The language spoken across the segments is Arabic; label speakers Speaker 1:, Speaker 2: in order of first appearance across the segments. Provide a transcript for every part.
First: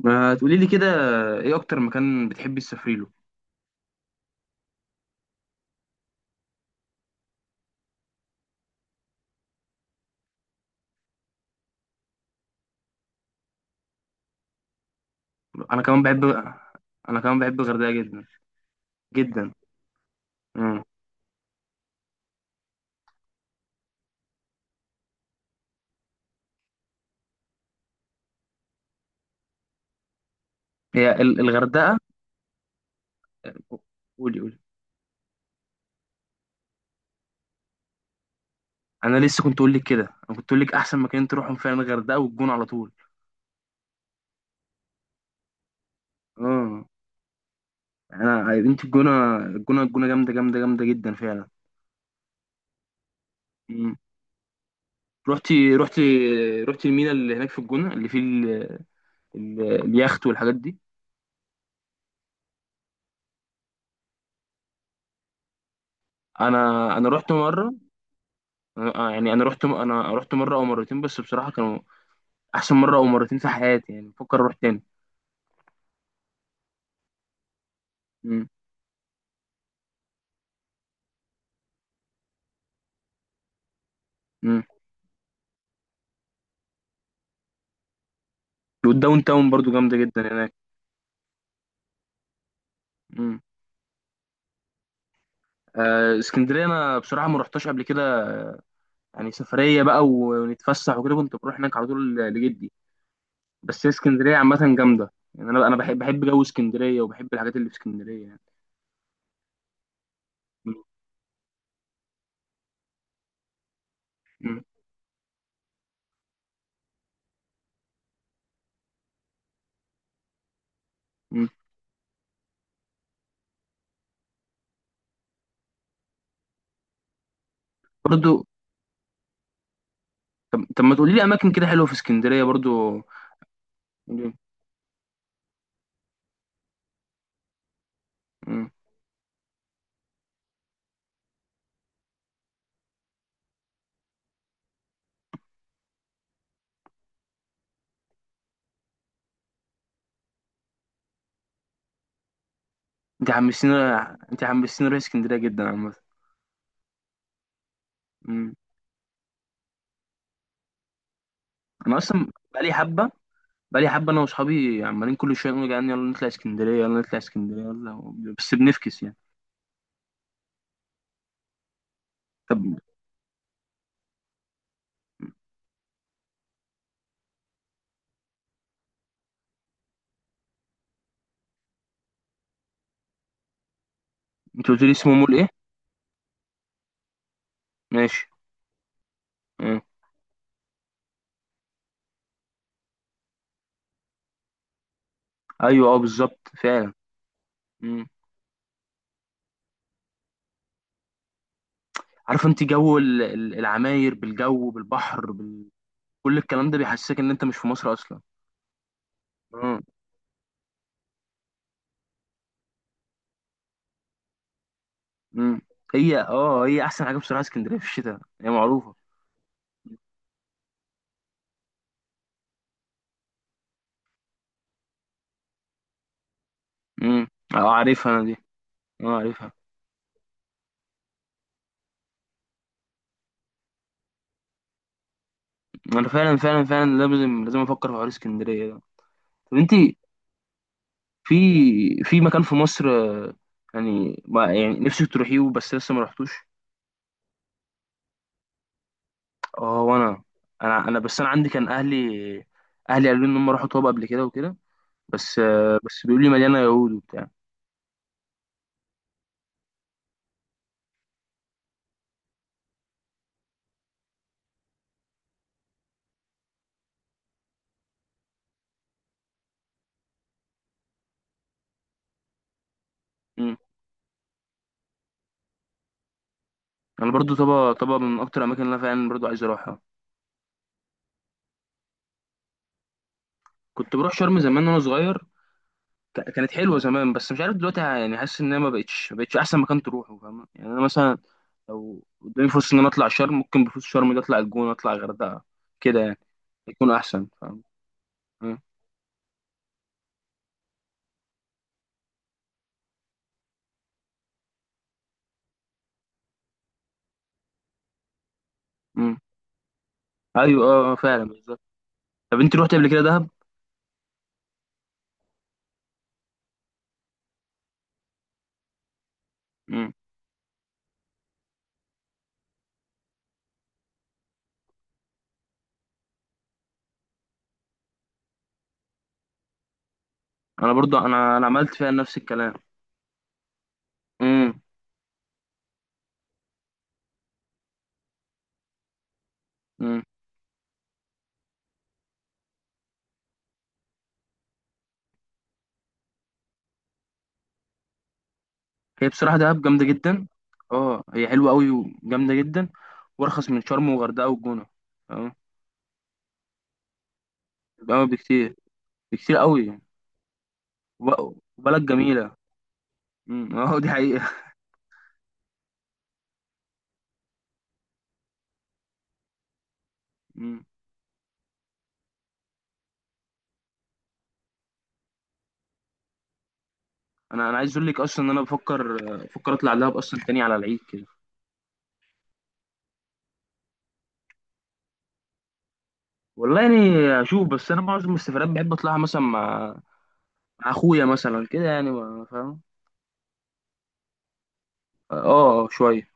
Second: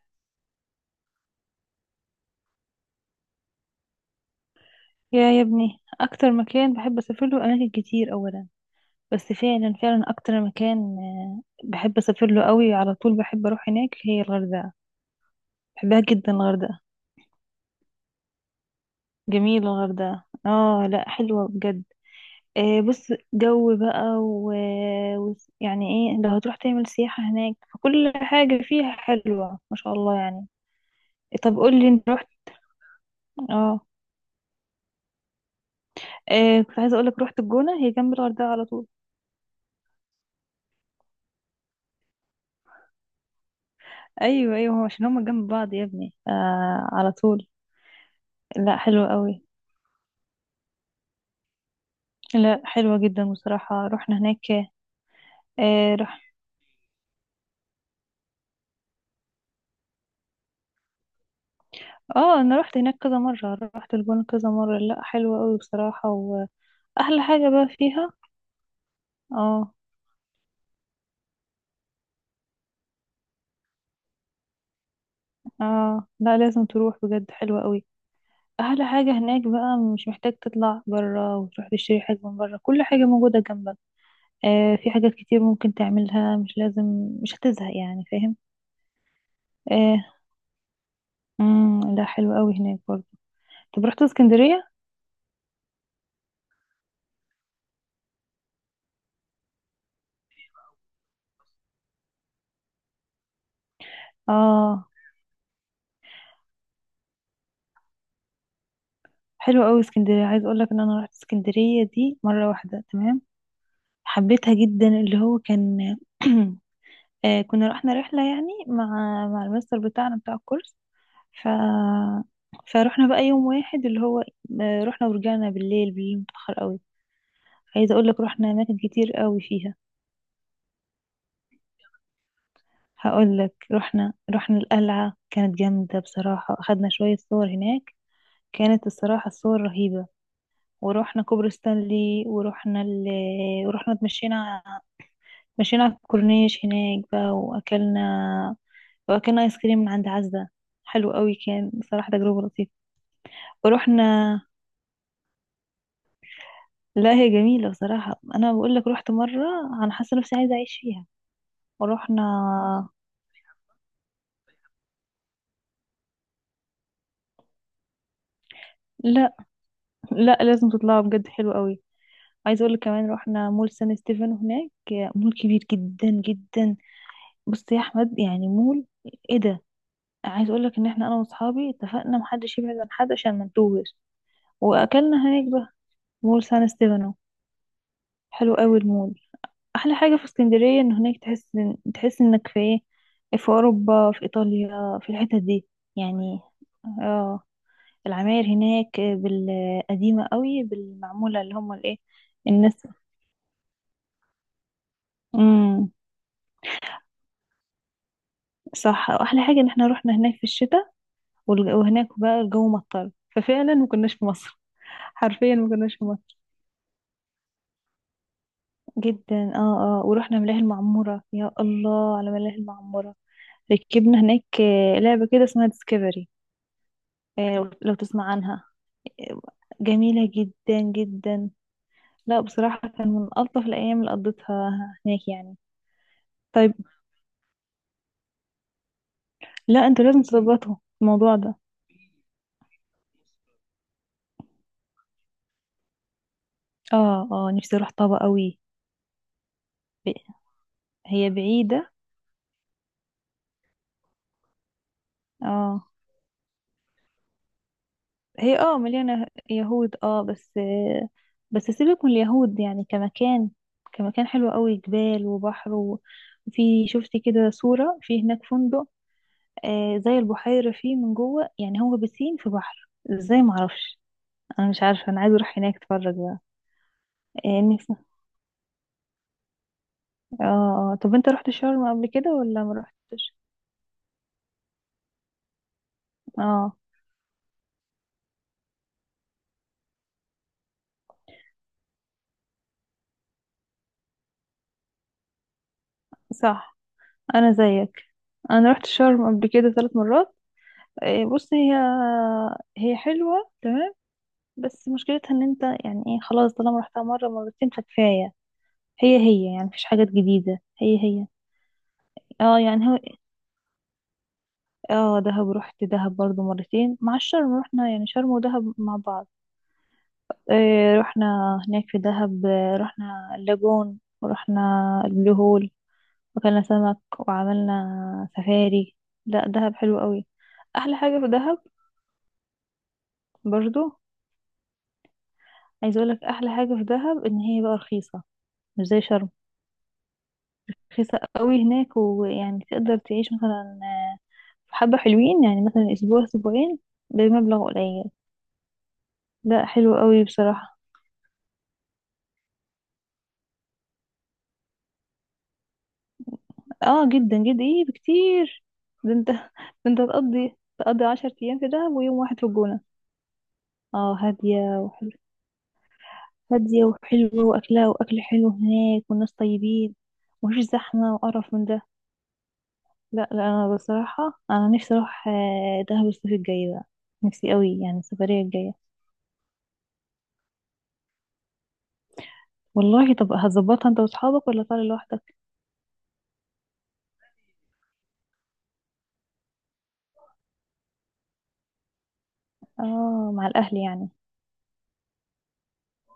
Speaker 1: ما تقولي لي كده، ايه اكتر مكان بتحبي تسافري له؟
Speaker 2: يا ابني اكتر مكان بحب اسافر له اماكن كتير اولا. بس فعلا اكتر مكان، بحب اسافر له قوي، على طول بحب اروح هناك، هي الغردقه.
Speaker 1: انا
Speaker 2: بحبها
Speaker 1: كمان بحب.
Speaker 2: جدا الغردقه.
Speaker 1: انا كمان بحب الغردقه جدا جدا.
Speaker 2: جميله الغردقه،
Speaker 1: امم
Speaker 2: اه لا حلوه بجد. بص، جو بقى و... يعني ايه، لو هتروح تعمل سياحه هناك فكل حاجه فيها حلوه ما شاء الله يعني.
Speaker 1: هي
Speaker 2: طب قول لي،
Speaker 1: الغردقه.
Speaker 2: انت رحت؟ اه.
Speaker 1: قولي قولي.
Speaker 2: كنت عايزه اقول لك، رحت الجونه، هي جنب الغردقه على طول.
Speaker 1: انا لسه كنت اقول لك كده. انا كنت اقول لك احسن مكان تروحهم فعلا الغردقه والجونه على طول.
Speaker 2: ايوه ايوه، عشان هما جنب بعض يا ابني،
Speaker 1: اه،
Speaker 2: على طول. لا
Speaker 1: انت
Speaker 2: حلوة
Speaker 1: الجونه
Speaker 2: قوي.
Speaker 1: الجونه الجونه جامده جامده جامده جدا فعلا.
Speaker 2: لا حلوة جدا بصراحة،
Speaker 1: مم.
Speaker 2: رحنا هناك.
Speaker 1: رحتي
Speaker 2: آه
Speaker 1: رحتي؟
Speaker 2: رح
Speaker 1: رحتي المينا اللي هناك في الجونه اللي فيه اليخت والحاجات دي؟
Speaker 2: اه انا رحت هناك كذا مرة، رحت الجونة كذا مرة، لا حلوة قوي بصراحة.
Speaker 1: انا انا
Speaker 2: واحلى
Speaker 1: رحت
Speaker 2: حاجة بقى
Speaker 1: مره.
Speaker 2: فيها،
Speaker 1: يعني انا رحت
Speaker 2: اه
Speaker 1: انا رحت مره او مرتين، بس بصراحه كانوا احسن مره او مرتين في حياتي، يعني بفكر اروح تاني.
Speaker 2: اه، لا لازم تروح بجد، حلوة قوي.
Speaker 1: امم
Speaker 2: احلى حاجة هناك بقى، مش محتاج تطلع برا وتروح تشتري حاجة من برا، كل حاجة موجودة جنبك.
Speaker 1: امم
Speaker 2: في حاجات كتير ممكن تعملها، مش لازم، مش هتزهق يعني، فاهم.
Speaker 1: والداون تاون برضو جامده
Speaker 2: آه،
Speaker 1: جدا هناك.
Speaker 2: مم لا حلوة قوي هناك برضه.
Speaker 1: امم
Speaker 2: طب رحت اسكندرية؟
Speaker 1: اسكندريه، انا بصراحه ما رحتش قبل كده، يعني سفريه بقى ونتفسح وكده كنت بروح هناك على طول لجدي. بس هي اسكندريه عامه
Speaker 2: اه.
Speaker 1: جامده، يعني انا بحب جو اسكندريه، وبحب الحاجات اللي في اسكندريه يعني.
Speaker 2: حلو قوي اسكندريه، عايز اقول لك
Speaker 1: مم.
Speaker 2: ان انا رحت اسكندريه دي مره واحده تمام. حبيتها
Speaker 1: مم.
Speaker 2: جدا، اللي هو كان كنا رحنا رحله يعني مع مع المستر بتاعنا بتاع الكورس.
Speaker 1: مم.
Speaker 2: ف فروحنا بقى يوم واحد، اللي هو رحنا ورجعنا بالليل، بالليل متاخر قوي. عايزه اقول لك
Speaker 1: برضو.
Speaker 2: رحنا اماكن كتير قوي فيها.
Speaker 1: طب ما تقولي لي اماكن كده حلوه في اسكندريه برضو.
Speaker 2: هقول لك، رحنا
Speaker 1: مم.
Speaker 2: رحنا القلعه، كانت جامده بصراحه، اخدنا شويه صور هناك. كانت الصراحه الصور رهيبه. ورحنا كوبري ستانلي، ورحنا اتمشينا، مشينا على الكورنيش هناك بقى، واكلنا، واكلنا ايس كريم من عند عزة. حلو قوي كان بصراحة، تجربة لطيفة.
Speaker 1: انت حمسين
Speaker 2: ورحنا،
Speaker 1: انت حمسين اروح اسكندريه جدا عامه.
Speaker 2: لا هي جميلة بصراحة، انا
Speaker 1: مم.
Speaker 2: بقول لك رحت مرة، انا حاسة نفسي عايزة اعيش فيها.
Speaker 1: انا اصلا بقالي
Speaker 2: ورحنا،
Speaker 1: حبه بقالي حبة أنا وأصحابي عمالين كل شوية نقول، يعني يلا نطلع اسكندرية يلا نطلع اسكندرية يلا، بس بنفكس يعني.
Speaker 2: لا لا لازم تطلعوا بجد، حلو قوي.
Speaker 1: طب
Speaker 2: عايزة اقول لك كمان، رحنا مول سان ستيفانو هناك، مول كبير جدا جدا. بص يا احمد، يعني مول، ايه ده. عايز اقول لك ان احنا، انا واصحابي اتفقنا محدش يبعد عن حد عشان ما نتوهش.
Speaker 1: أنت قلت لي اسمه
Speaker 2: واكلنا
Speaker 1: مول إيه؟
Speaker 2: هناك بقى، مول سان ستيفانو،
Speaker 1: ماشي.
Speaker 2: حلو قوي المول.
Speaker 1: آه.
Speaker 2: احلى حاجه في اسكندريه ان هناك تحس إن، تحس انك في ايه، في اوروبا، في ايطاليا، في الحتت دي
Speaker 1: أيوه، أه
Speaker 2: يعني.
Speaker 1: بالظبط فعلا.
Speaker 2: اه.
Speaker 1: مم.
Speaker 2: العماير هناك بالقديمه قوي، بالمعموله، اللي هم الايه،
Speaker 1: عارف أنت
Speaker 2: الناس.
Speaker 1: جو العماير، بالجو، بالبحر،
Speaker 2: امم،
Speaker 1: كل الكلام ده بيحسسك إن أنت مش في مصر أصلا.
Speaker 2: صح. واحلى حاجه ان
Speaker 1: مم.
Speaker 2: احنا رحنا هناك في الشتاء، وهناك بقى الجو مطر، ففعلا ما كناش في مصر. حرفيا
Speaker 1: مم.
Speaker 2: ما كناش في
Speaker 1: هي
Speaker 2: مصر.
Speaker 1: أه هي أحسن حاجة بصراحة، اسكندرية في الشتاء هي معروفة.
Speaker 2: جدا، اه اه. ورحنا ملاهي المعموره، يا الله على ملاهي المعموره. ركبنا هناك لعبه كده اسمها ديسكفري،
Speaker 1: مم. أه،
Speaker 2: لو
Speaker 1: عارفها أنا
Speaker 2: تسمع
Speaker 1: دي.
Speaker 2: عنها.
Speaker 1: أه
Speaker 2: آه،
Speaker 1: عارفها.
Speaker 2: جميلة جدا جدا. لا بصراحة كان من ألطف الأيام اللي قضيتها هناك يعني.
Speaker 1: أنا فعلا فعلا
Speaker 2: طيب،
Speaker 1: فعلا لازم لازم أفكر في حوار اسكندرية ده. طب أنت،
Speaker 2: لا انتوا لازم تظبطوا
Speaker 1: في
Speaker 2: الموضوع ده.
Speaker 1: في مكان في مصر، يعني ما يعني نفسك تروحيه بس لسه ما رحتوش؟
Speaker 2: اه اه، نفسي اروح طابة قوي.
Speaker 1: اه
Speaker 2: ب-
Speaker 1: وانا، انا بس انا
Speaker 2: هي
Speaker 1: عندي كان
Speaker 2: بعيدة.
Speaker 1: اهلي قالوا لي ان هم راحوا طابا قبل كده وكده، بس آه،
Speaker 2: اه
Speaker 1: بس بيقولوا لي مليانه يهود وبتاع.
Speaker 2: هي اه مليانة يهود اه بس، بس سيبك من اليهود يعني، كمكان، كمكان حلو قوي، جبال وبحر وفي شفت كده صورة في هناك فندق، آه زي البحيرة فيه من جوه يعني، هو بسين في بحر ازاي
Speaker 1: مم.
Speaker 2: معرفش. انا مش عارفه، انا عايزه اروح هناك اتفرج بقى.
Speaker 1: انا برضو
Speaker 2: إيه
Speaker 1: طابا
Speaker 2: نفسي.
Speaker 1: طابا من اكتر الاماكن اللي انا فعلا برضو عايز اروحها.
Speaker 2: اه آه. طب انت رحت شرم قبل كده ولا ما رحتش؟
Speaker 1: كنت بروح شرم زمان وانا صغير. كانت
Speaker 2: اه،
Speaker 1: حلوه زمان، بس مش عارف دلوقتي، يعني حاسس ان هي ما بقتش احسن مكان تروحه، فاهم؟ يعني انا مثلا لو قدامي فرصه ان انا اطلع شرم، ممكن بفوت شرم ده اطلع الجونه اطلع الغردقه كده يعني،
Speaker 2: صح.
Speaker 1: يكون احسن
Speaker 2: انا
Speaker 1: فاهم.
Speaker 2: زيك.
Speaker 1: مم.
Speaker 2: انا رحت شرم قبل كده 3 مرات. إيه بص، هي حلوه تمام، بس مشكلتها ان انت يعني ايه، خلاص طالما رحتها مره مرتين فكفايه.
Speaker 1: مم.
Speaker 2: هي يعني مفيش حاجات جديده،
Speaker 1: ايوه، اه،
Speaker 2: هي
Speaker 1: فعلا
Speaker 2: هي
Speaker 1: بالظبط. طب انت
Speaker 2: اه
Speaker 1: روحت
Speaker 2: يعني
Speaker 1: قبل
Speaker 2: هو،
Speaker 1: كده دهب؟
Speaker 2: اه دهب، رحت دهب برضو مرتين مع الشرم، رحنا يعني شرم ودهب مع بعض.
Speaker 1: مم.
Speaker 2: رحنا هناك في دهب، رحنا اللاجون، ورحنا البلو هول، وكلنا سمك، وعملنا سفاري. لا دهب حلو قوي.
Speaker 1: انا
Speaker 2: احلى
Speaker 1: برضو
Speaker 2: حاجة في
Speaker 1: انا
Speaker 2: دهب
Speaker 1: عملت فيها نفس الكلام.
Speaker 2: برضو،
Speaker 1: مم.
Speaker 2: عايز اقولك احلى حاجة في دهب ان هي بقى رخيصة، مش زي شرم.
Speaker 1: مم.
Speaker 2: رخيصة قوي هناك، ويعني تقدر تعيش مثلا آه، حبة حلوين يعني، مثلا اسبوع اسبوعين بمبلغ قليل.
Speaker 1: هي بصراحه دهب
Speaker 2: لا
Speaker 1: جامده
Speaker 2: حلو قوي
Speaker 1: جدا.
Speaker 2: بصراحة.
Speaker 1: اه هي حلوه قوي وجامده جدا، وارخص من شرم وغردقه والجونه. اه.
Speaker 2: اه جدا جدا، ايه
Speaker 1: بقى بكتير.
Speaker 2: بكتير. ده انت
Speaker 1: بكتير
Speaker 2: ده
Speaker 1: قوي.
Speaker 2: انت تقضي عشر ايام في
Speaker 1: وبلد
Speaker 2: دهب ويوم
Speaker 1: جميله.
Speaker 2: واحد في الجونة.
Speaker 1: مم. اه دي
Speaker 2: اه
Speaker 1: حقيقه.
Speaker 2: هادية وحلوة. هادية وحلوة، وأكلها، وأكل حلو هناك، والناس طيبين،
Speaker 1: مم.
Speaker 2: ومفيش زحمة وقرف من ده. لا لا، أنا بصراحة أنا نفسي أروح دهب الصيف الجاي بقى،
Speaker 1: انا
Speaker 2: نفسي
Speaker 1: انا عايز
Speaker 2: قوي
Speaker 1: اقول
Speaker 2: يعني
Speaker 1: لك اصلا ان انا
Speaker 2: السفرية الجاية.
Speaker 1: بفكر اطلع دهب اصلا تاني على العيد كده.
Speaker 2: والله طب هتظبطها أنت وأصحابك ولا طالع لوحدك؟
Speaker 1: والله يعني اشوف، بس انا معظم السفرات بحب اطلعها مثلا مع اخويا مثلا كده، يعني فاهم.
Speaker 2: اه، مع الأهل يعني.
Speaker 1: اه، شويه.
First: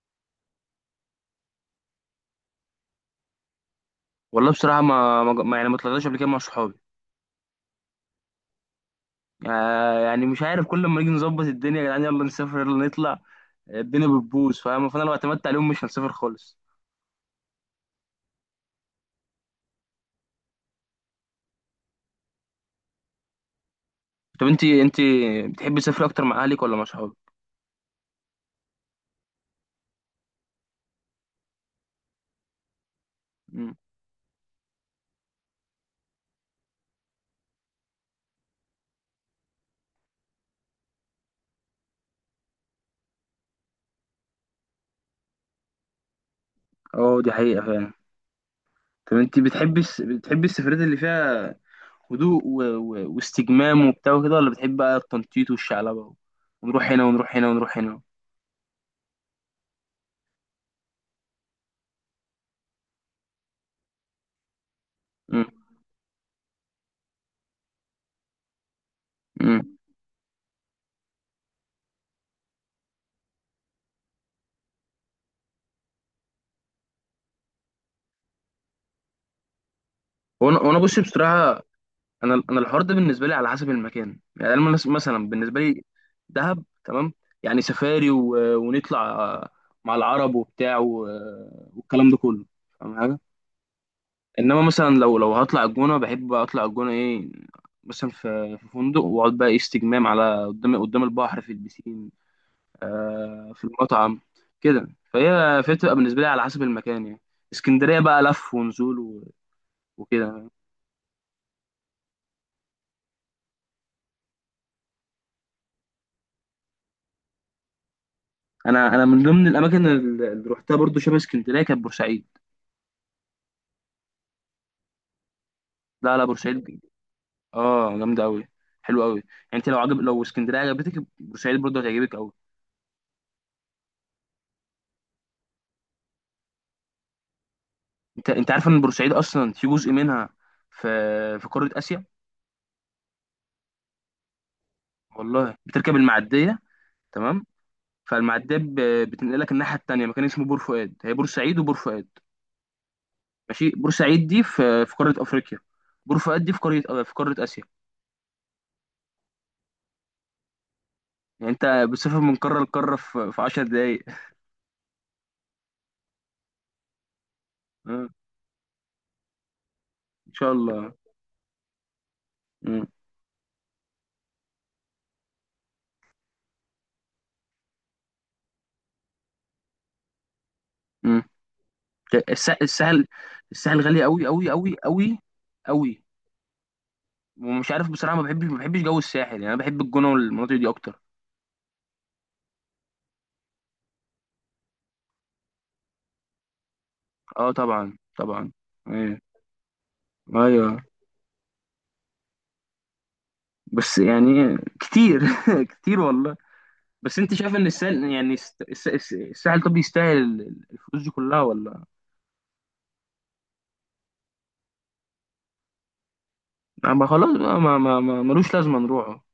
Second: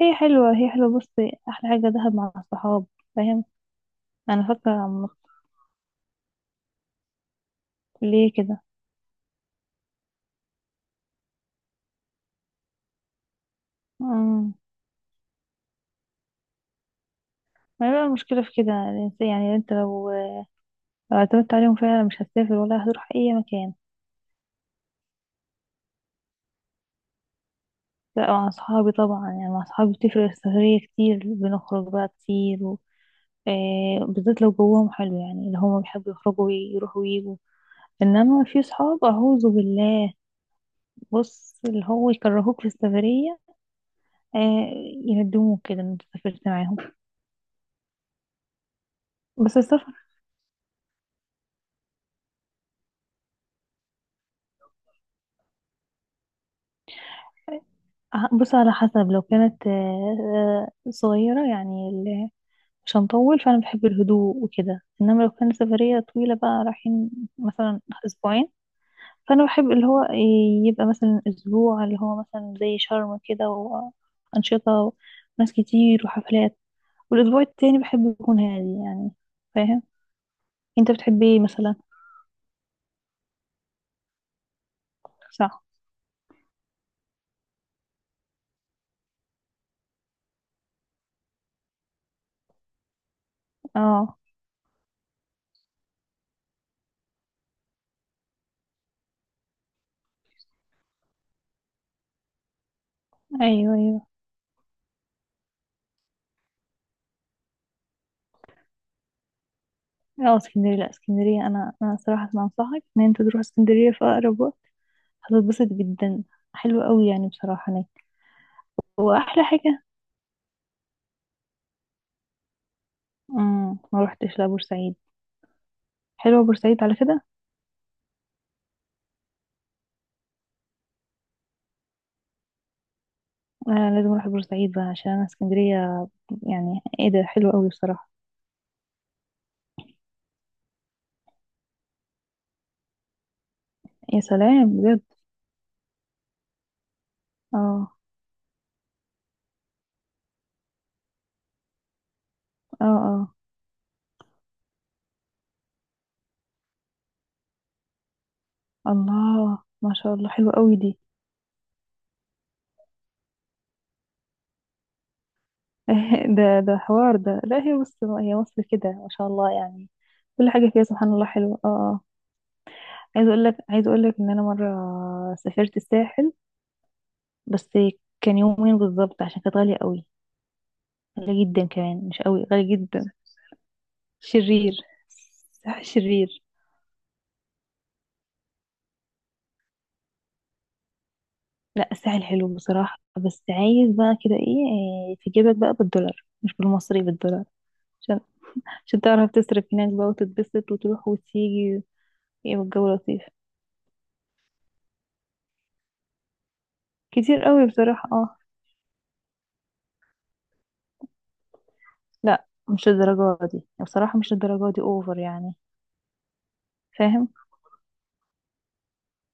Speaker 2: هي حلوة، هي حلوة بص، أحلى حاجة دهب مع الصحاب، فاهم. أنا
Speaker 1: والله بصراحه
Speaker 2: فاكرة
Speaker 1: يعني ما طلعتش قبل كده مع صحابي،
Speaker 2: ليه كده.
Speaker 1: يعني مش عارف، كل ما نيجي نظبط الدنيا يا جدعان يلا نسافر يلا نطلع، الدنيا
Speaker 2: امم،
Speaker 1: بتبوظ فاهم، فانا لو اعتمدت عليهم مش هنسافر خالص.
Speaker 2: ما هي بقى المشكلة في كده الإنسان، يعني أنت لو، لو اعتمدت عليهم فعلا مش هتسافر ولا هتروح أي مكان.
Speaker 1: طب انت بتحبي تسافري اكتر مع اهلك ولا مع صحابك؟
Speaker 2: لا مع أصحابي طبعا يعني، مع أصحابي بتفرق السفرية كتير، بنخرج بقى كتير و...
Speaker 1: مم.
Speaker 2: بالذات لو جوهم حلو يعني، اللي هما بيحبوا يخرجوا ويروحوا ويجوا. إنما في صحاب أعوذ بالله، بص اللي هو يكرهوك في السفرية، آه، يندموك كده إن أنت سافرت معاهم.
Speaker 1: اه دي حقيقه فعلا. طب انت
Speaker 2: بس
Speaker 1: بتحبي
Speaker 2: السفر،
Speaker 1: السفرات اللي فيها هدوء واستجمام وبتاع وكده، ولا بتحبي بقى التنطيط والشعلبه، ونروح هنا ونروح هنا ونروح هنا؟
Speaker 2: بص على حسب، لو كانت آه، صغيرة يعني، مش هنطول فأنا بحب الهدوء وكده. إنما لو كانت
Speaker 1: مم.
Speaker 2: سفرية طويلة بقى، رايحين مثلا أسبوعين، فانا بحب
Speaker 1: مم.
Speaker 2: اللي هو إيه، يبقى مثلا اسبوع، اللي هو مثلا زي شرم كده، وانشطه وناس كتير وحفلات. والاسبوع التاني بحب يكون هادي يعني، فاهم.
Speaker 1: وانا
Speaker 2: انت
Speaker 1: بص
Speaker 2: بتحب ايه
Speaker 1: بصراحه.
Speaker 2: مثلا؟
Speaker 1: انا الحوار ده بالنسبه لي على حسب المكان، يعني انا مثلا بالنسبه
Speaker 2: صح.
Speaker 1: لي دهب تمام، يعني سفاري ونطلع مع العرب وبتاع والكلام ده كله، فاهم حاجه؟
Speaker 2: اه.
Speaker 1: انما مثلا لو هطلع الجونه، بحب بقى اطلع الجونه ايه، مثلا في فندق واقعد بقى إيه استجمام على قدام البحر في البسين، في
Speaker 2: ايوه ايوه.
Speaker 1: المطعم كده، فهي بتبقى بالنسبه لي على حسب المكان يعني. اسكندريه بقى لف ونزول
Speaker 2: اه
Speaker 1: وكده.
Speaker 2: اسكندريه، لا اسكندريه، انا انا صراحه ما انصحك ان انت تروح اسكندريه في اقرب وقت، هتتبسط جدا. حلوه قوي يعني بصراحه هناك.
Speaker 1: انا من
Speaker 2: واحلى
Speaker 1: ضمن
Speaker 2: حاجه،
Speaker 1: الاماكن اللي روحتها برضو شبه اسكندريه كانت بورسعيد.
Speaker 2: امم. ما روحتش لبورسعيد.
Speaker 1: لا لا،
Speaker 2: حلوه
Speaker 1: بورسعيد.
Speaker 2: بورسعيد على كده.
Speaker 1: اه جامده قوي، حلو قوي يعني. انت لو اسكندريه عجبتك، بورسعيد برضو هتعجبك قوي.
Speaker 2: انا لازم اروح بورسعيد بقى، عشان انا اسكندريه يعني ايه ده، حلو قوي بصراحه.
Speaker 1: انت عارف ان بورسعيد اصلا في جزء منها، في في قاره اسيا.
Speaker 2: يا سلام بجد.
Speaker 1: والله بتركب المعديه. تمام.
Speaker 2: اه
Speaker 1: فالمعديه بتنقلك الناحيه التانيه، مكان اسمه بور فؤاد. هي بورسعيد وبور فؤاد
Speaker 2: اه اه.
Speaker 1: ماشي، بورسعيد دي في قاره افريقيا، بور فؤاد دي في قاره اسيا
Speaker 2: الله ما شاء الله حلو قوي دي.
Speaker 1: يعني انت بتسافر من قاره لقاره في 10 دقائق
Speaker 2: ده ده حوار ده، لا هي بص هي مصر كده ما شاء الله يعني،
Speaker 1: ان
Speaker 2: كل
Speaker 1: شاء
Speaker 2: حاجه فيها
Speaker 1: الله.
Speaker 2: سبحان الله حلوه. اه اه. عايز اقول لك ان انا مره سافرت الساحل، بس كان يومين بالظبط عشان كانت غاليه قوي.
Speaker 1: مم.
Speaker 2: غاليه جدا، كمان مش قوي غاليه جدا.
Speaker 1: الساحل، الساحل غالي قوي قوي قوي
Speaker 2: شرير.
Speaker 1: قوي
Speaker 2: الساحل
Speaker 1: قوي،
Speaker 2: شرير.
Speaker 1: ومش عارف بصراحه ما بحبش جو الساحل، يعني انا بحب الجونه والمناطق دي اكتر.
Speaker 2: لا الساحل حلو بصراحة، بس عايز بقى كده ايه، إيه، في جيبك بقى بالدولار مش بالمصري، بالدولار،
Speaker 1: اه طبعا
Speaker 2: عشان
Speaker 1: طبعا. ايوه
Speaker 2: تعرف تصرف هناك بقى،
Speaker 1: ايوه.
Speaker 2: وتتبسط وتروح وتيجي. ايه، والجو لطيف.
Speaker 1: بس يعني كتير. كتير والله. بس انت
Speaker 2: كتير
Speaker 1: شايف ان
Speaker 2: قوي
Speaker 1: الساحل،
Speaker 2: بصراحة
Speaker 1: يعني
Speaker 2: اه.
Speaker 1: الساحل طب يستاهل الفلوس دي كلها ولا؟
Speaker 2: لا مش الدرجة دي بصراحة، مش الدرجة دي، اوفر يعني،
Speaker 1: ما
Speaker 2: فاهم.
Speaker 1: خلاص بقى، ما ما ما ملوش لازمه نروحه.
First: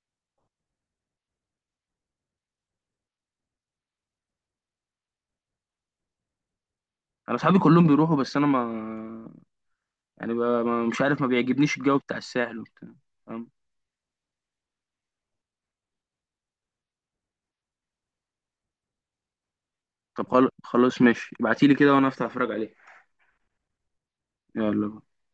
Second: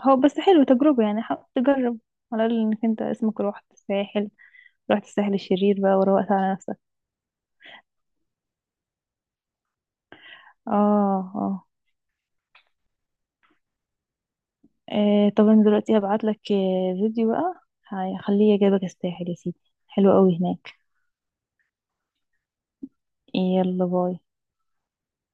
Speaker 2: هو بس حلو تجربة يعني، حاول تجرب، على الأقل انك انت اسمك روحت الساحل، روحت الساحل الشرير بقى، وروقت على نفسك.
Speaker 1: انا اصحابي كلهم بيروحوا، بس انا ما يعني ب-
Speaker 2: اه
Speaker 1: ما مش عارف، ما
Speaker 2: آه.
Speaker 1: بيعجبنيش الجو بتاع الساحل وبتاع.
Speaker 2: آه طب انا دلوقتي هبعت لك فيديو بقى، هخليه يجيبك الساحل يا سيدي، حلو
Speaker 1: طب
Speaker 2: قوي هناك.
Speaker 1: خلاص ماشي، ابعتيلي كده وانا افتح اتفرج عليه.
Speaker 2: يلا باي.
Speaker 1: يلا.